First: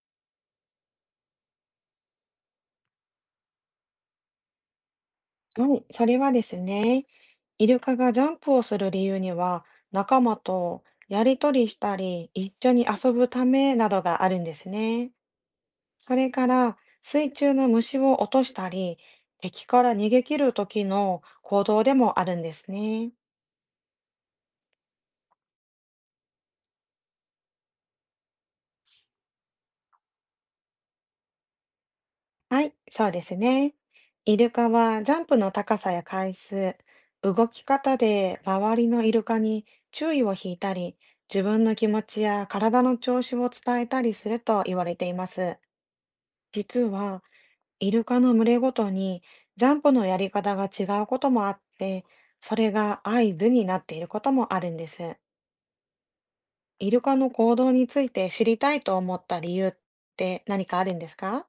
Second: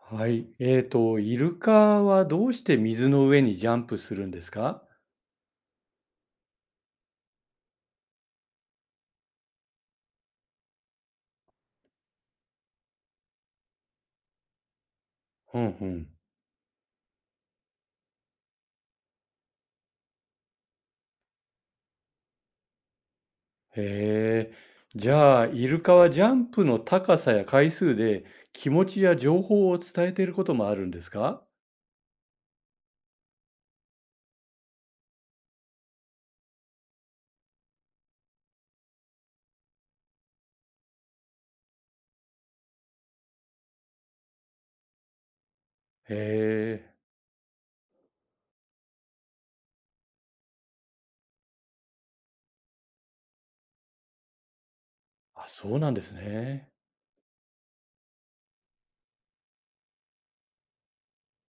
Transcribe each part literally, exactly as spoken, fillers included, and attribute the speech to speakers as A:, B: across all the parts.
A: はい。えっと、イルカはどうして水の上にジャンプするんですか？
B: はい、それはですね、イルカがジャンプをする理由には、仲間とやりとりしたり、一緒に遊ぶためなどがあるんですね。
A: ふんふん。
B: それから、水中の虫を落としたり、敵から逃げ切る時の行動でもあるんですね。
A: へえ。じゃあ、イルカはジャンプの高さや回数で気持ちや情報を伝えていることもあるんですか？
B: はい、そうですね。イルカはジャンプの高さや回数、動き方で周りのイルカに注意を引いたり、自分の気持ちや体の調子を伝えたりすると言われています。
A: へ
B: 実
A: え。
B: は、イルカの群れごとにジャンプのやり方が違うこともあって、それが合図になっていることもあるんです。
A: あ、そうなんですね。
B: イルカの行動について知りたいと思った理由って何かあるんですか？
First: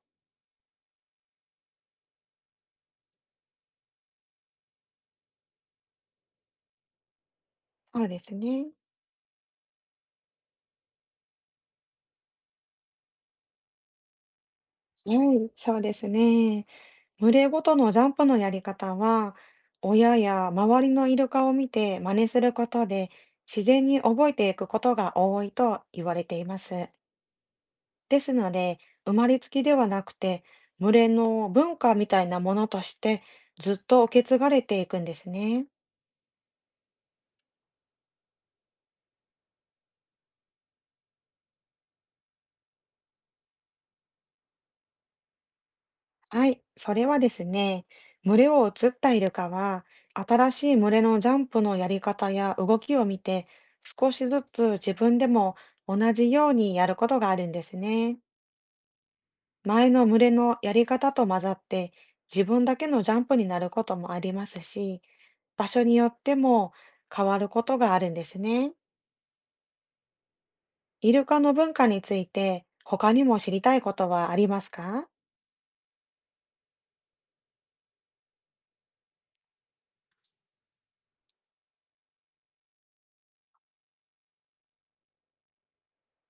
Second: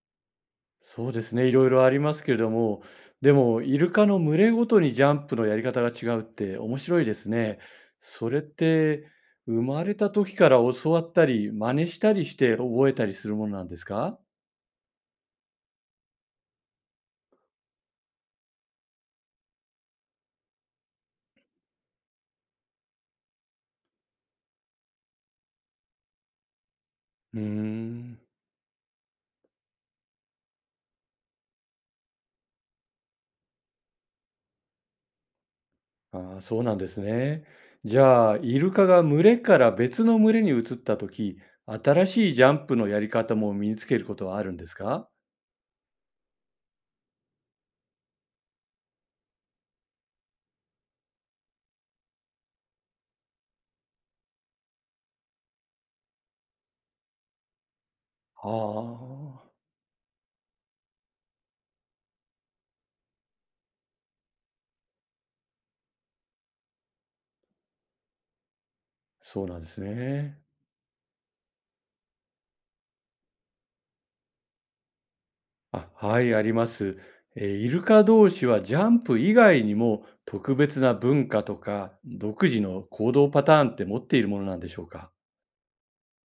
A: そうですね、いろいろありますけれども、でも、イルカの群れごとにジャンプのやり方が違うって面白いですね。
B: そうで
A: そ
B: す
A: れっ
B: ね。
A: て、生まれた時から教わったり、真似したりして覚えたりするものなんですか？
B: はい、そうですね。群れごとのジャンプのやり方は、親や周りのイルカを見て真似することで、自然に覚えていくことが多いと言われています。
A: うー
B: で
A: ん。
B: すので、生まれつきではなくて、群れの文化みたいなものとして、ずっと受け継がれていくんですね。
A: あー、そうなんですね。じゃあ、イルカが群れから別の群れに移った時、新しいジャンプのやり方も身につけることはあるんですか？
B: はい、それはですね、群れを移ったイルカは、新しい群れのジャンプのやり方や動きを見て、少しずつ自分でも同じようにやることがあるんですね。
A: ああー。
B: 前の群れのやり方と混ざって自分だけのジャンプになることもありますし、場所によっても変わることがあるんですね。
A: そうなんですね。
B: イルカの文化について他にも知りたいことはありますか？
A: あ、はい、あります。えーイルカ同士はジャンプ以外にも特別な文化とか独自の行動パターンって持っているものなんでしょうか？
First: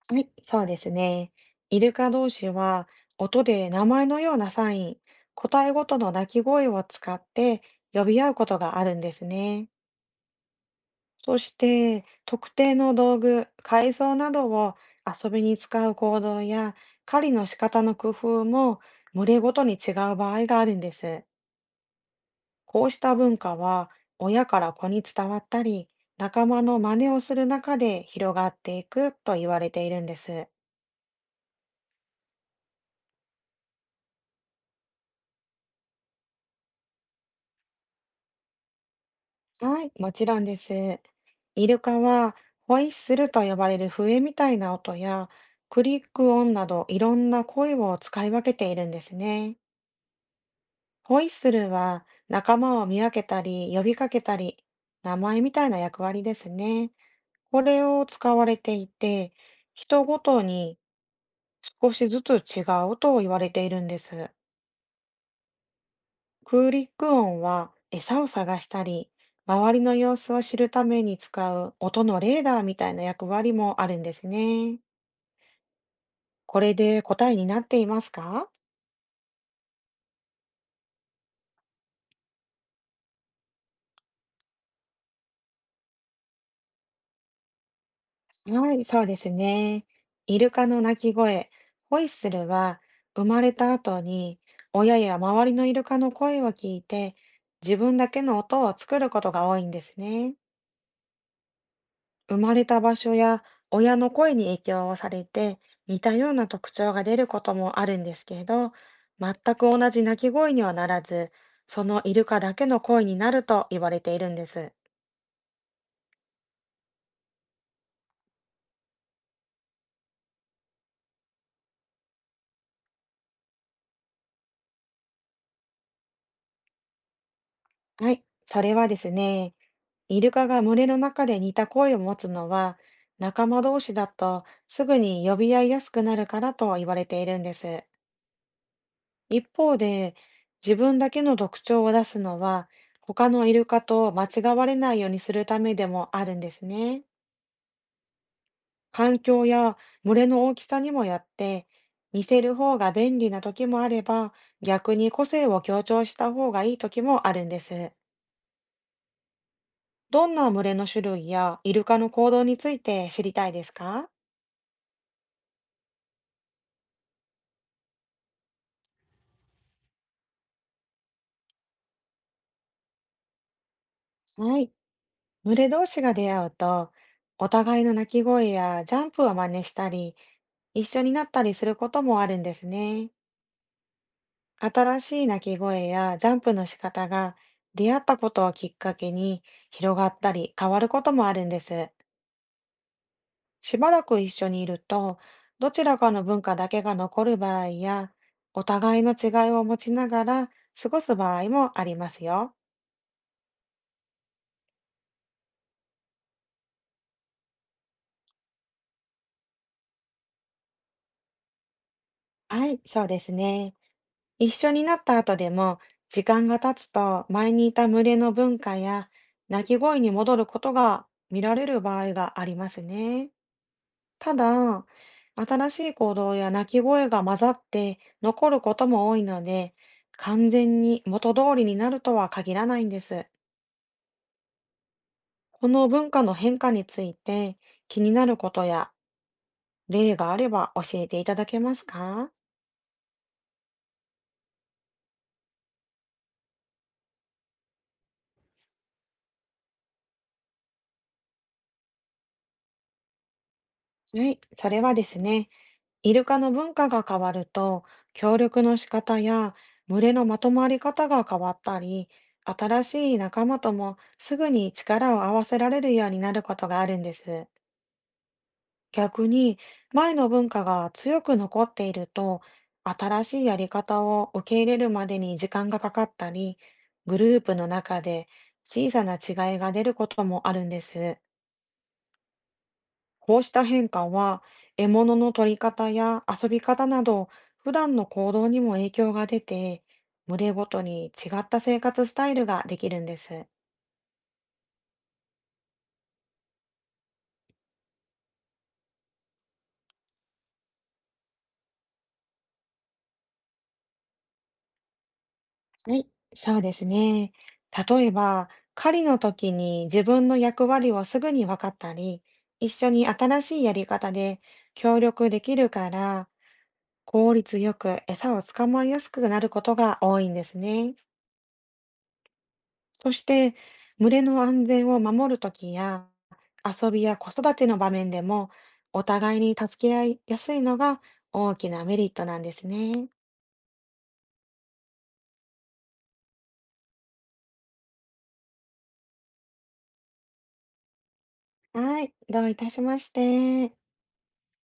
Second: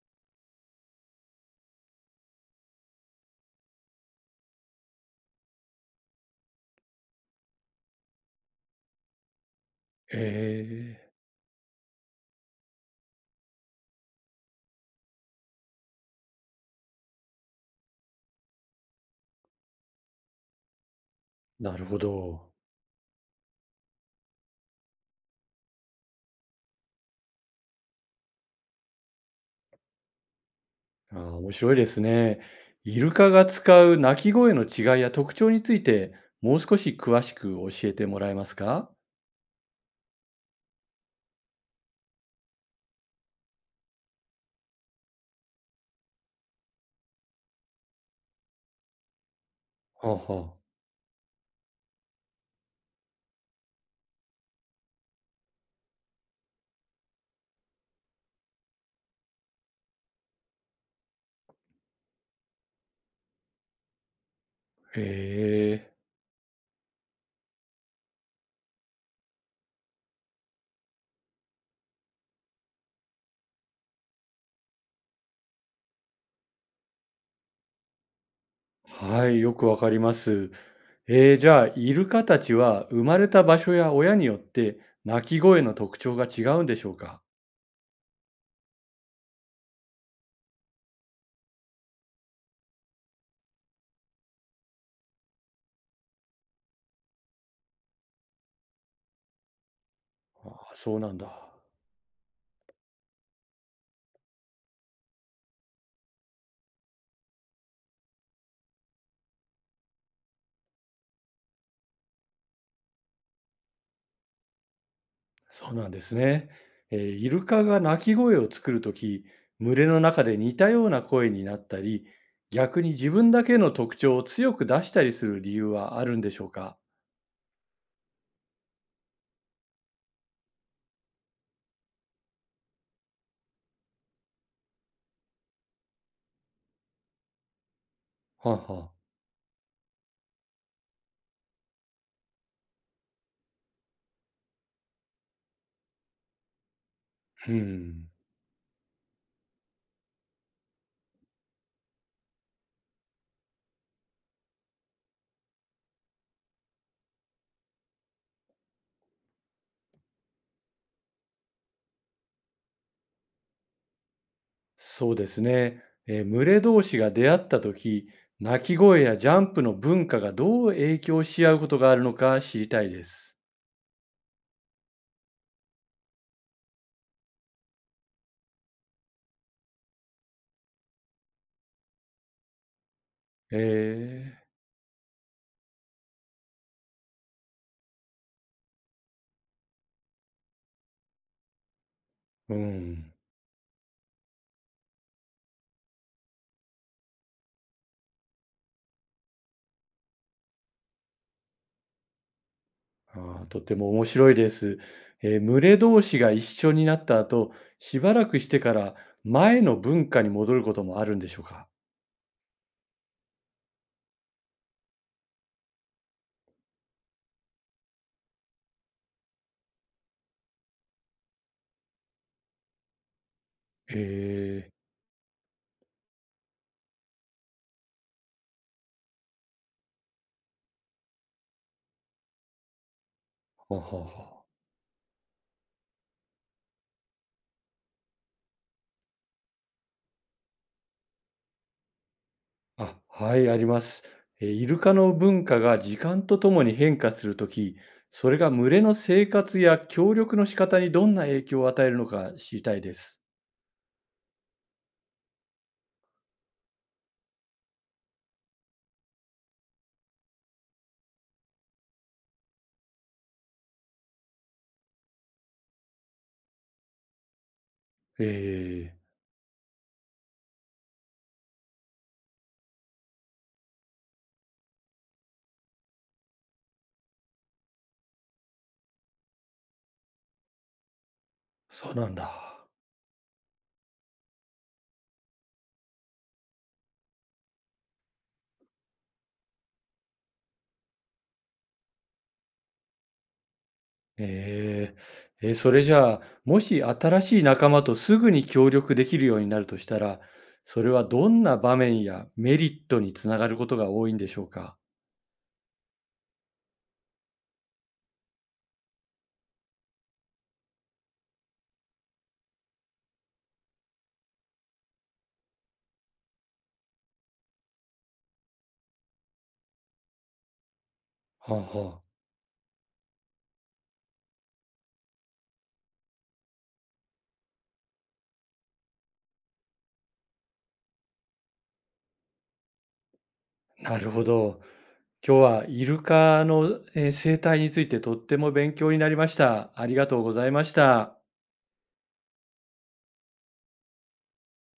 B: はい。そうですね。イルカ同士は音で名前のようなサイン、個体ごとの鳴き声を使って呼び合うことがあるんですね。
A: へえ、
B: そして、特定の道具、改造などを遊びに使う行動や、狩りの仕方の工夫も群れごとに違う場合があるんです。
A: なるほど。
B: こうした文化は、親から子に伝わったり、仲間の真似をする中で広がっていくと言われているんです。
A: あー、面白いですね。イルカが使う鳴き声の違いや特徴についてもう少し詳しく教えてもらえますか？は
B: はい、もちろんです。イルカは、ホイッスルと呼ばれる笛みたいな音や、クリック音などいろんな声を使い分けているんですね。
A: あはあ。
B: ホイッスルは仲間を見分けたり、呼びかけたり、名前みたいな役割ですね。これを使われていて、人ごとに少しずつ違うと言われているんです。
A: へえ。
B: 空陸音は餌を探したり、周りの様子を知るために使う音のレーダーみたいな役割もあるんですね。これで答えになっていますか？
A: はい、よくわかります。えー、じゃあ、イルカたちは生まれた場所や親によって鳴き声の特徴が違うんでしょうか？
B: はい、そうですね。イルカの鳴き声、ホイッスルは生まれた後に親や周りのイルカの声を聞いて自分だけの音を作ることが多いんですね。
A: ああ、そうなんだ。
B: 生まれた場所や親の声に影響をされて似たような特徴が出ることもあるんですけれど、全く同じ鳴き声にはならず、そのイルカだけの声になると言われているんです。
A: そうなんですね。えーイルカが鳴き声を作るとき、群れの中で似たような声になったり、逆に自分だけの特徴を強く出したりする理由はあるんでしょうか？
B: はい、それはですね、イルカが群れの中で似た声を持つのは、仲間同士だとすぐに呼び合いやすくなるからと言われているんです。
A: はあはあ。
B: 一方で、自分だけの特徴を出すのは、他のイルカと間違われないようにするためでもあるんですね。
A: うん。
B: 環境や群れの大きさにもよって、似せる方が便利な時もあれば、逆に個性を強調した方がいい時もあるんです。どんな群れの種類やイルカの行動について知りたいですか？
A: そうですね。えー群れ同士が出会った時、鳴き声やジャンプの文化がどう影響し合うことがあるのか知りたいです。
B: はい。群れ同士が出会うと、お互いの鳴き声やジャンプを真似したり、一緒になったりすることもあるんですね。
A: え
B: 新しい鳴き声やジャンプの仕方が出会ったことをきっかけに広がったり変わることもあるんです。
A: ー、うん。
B: しばらく一緒にいると、どちらかの文化だけが残る場合や、お互いの違いを持ちながら過ごす場合もありますよ。
A: あー、とても面白いです。えー群れ同士が一緒になった後、しばらくしてから前の文化に戻ることもあるんでしょうか？
B: はい、そうですね。一緒になった後でも、時間が経つと前にいた群れの文化や鳴き声に戻ることが見られる場合がありますね。た
A: え
B: だ、新しい行動や鳴き声が混ざって残ることも多いので、完全に元通りになるとは限らないんです。
A: ー、ははは
B: この文化の変化について気になることや例があれば教えていただけますか？
A: あ、はい、あります。えーイルカの文化が時間とともに変化するとき、それが群れの生活や協力の仕方にどんな影響を与えるのか知りたいです。
B: はい、それはですね。イルカの文化が変わると、協力の仕方や群れのまとまり方が変わったり、新しい仲間ともすぐに力を合わせられるようになることがあるんです。
A: えー、
B: 逆に、前の文化が強く残っていると、新しいやり方を受け入れるまでに時間がかかったり、グループの中で小さな違いが出ることもあるんです。
A: そうなんだ。
B: こうした変化は、獲物の取り方や遊び方など普段の行動にも影響が出て、群れごとに違った生活スタイルができるんです。
A: えー、えーそれじゃあ、もし新しい仲間とすぐに協力できるようになるとしたら、それはどんな場面やメリットにつながることが多いんでしょうか。
B: はい。そうですね。例えば、狩りの時に自分の役割をすぐに分かったり、一緒に新しいやり方で協力できるから、効率よく餌を捕まえやすくなることが多いんですね。
A: はあは
B: そして、群れの安全を守るときや、遊びや子育ての場面でも、お互いに助け合いやすいのが大きなメリットなんですね。
A: あ、なるほど。今日はイルカの、え、生態についてとっても勉強になりました。ありがとうございました。
B: はい、どういたしまして。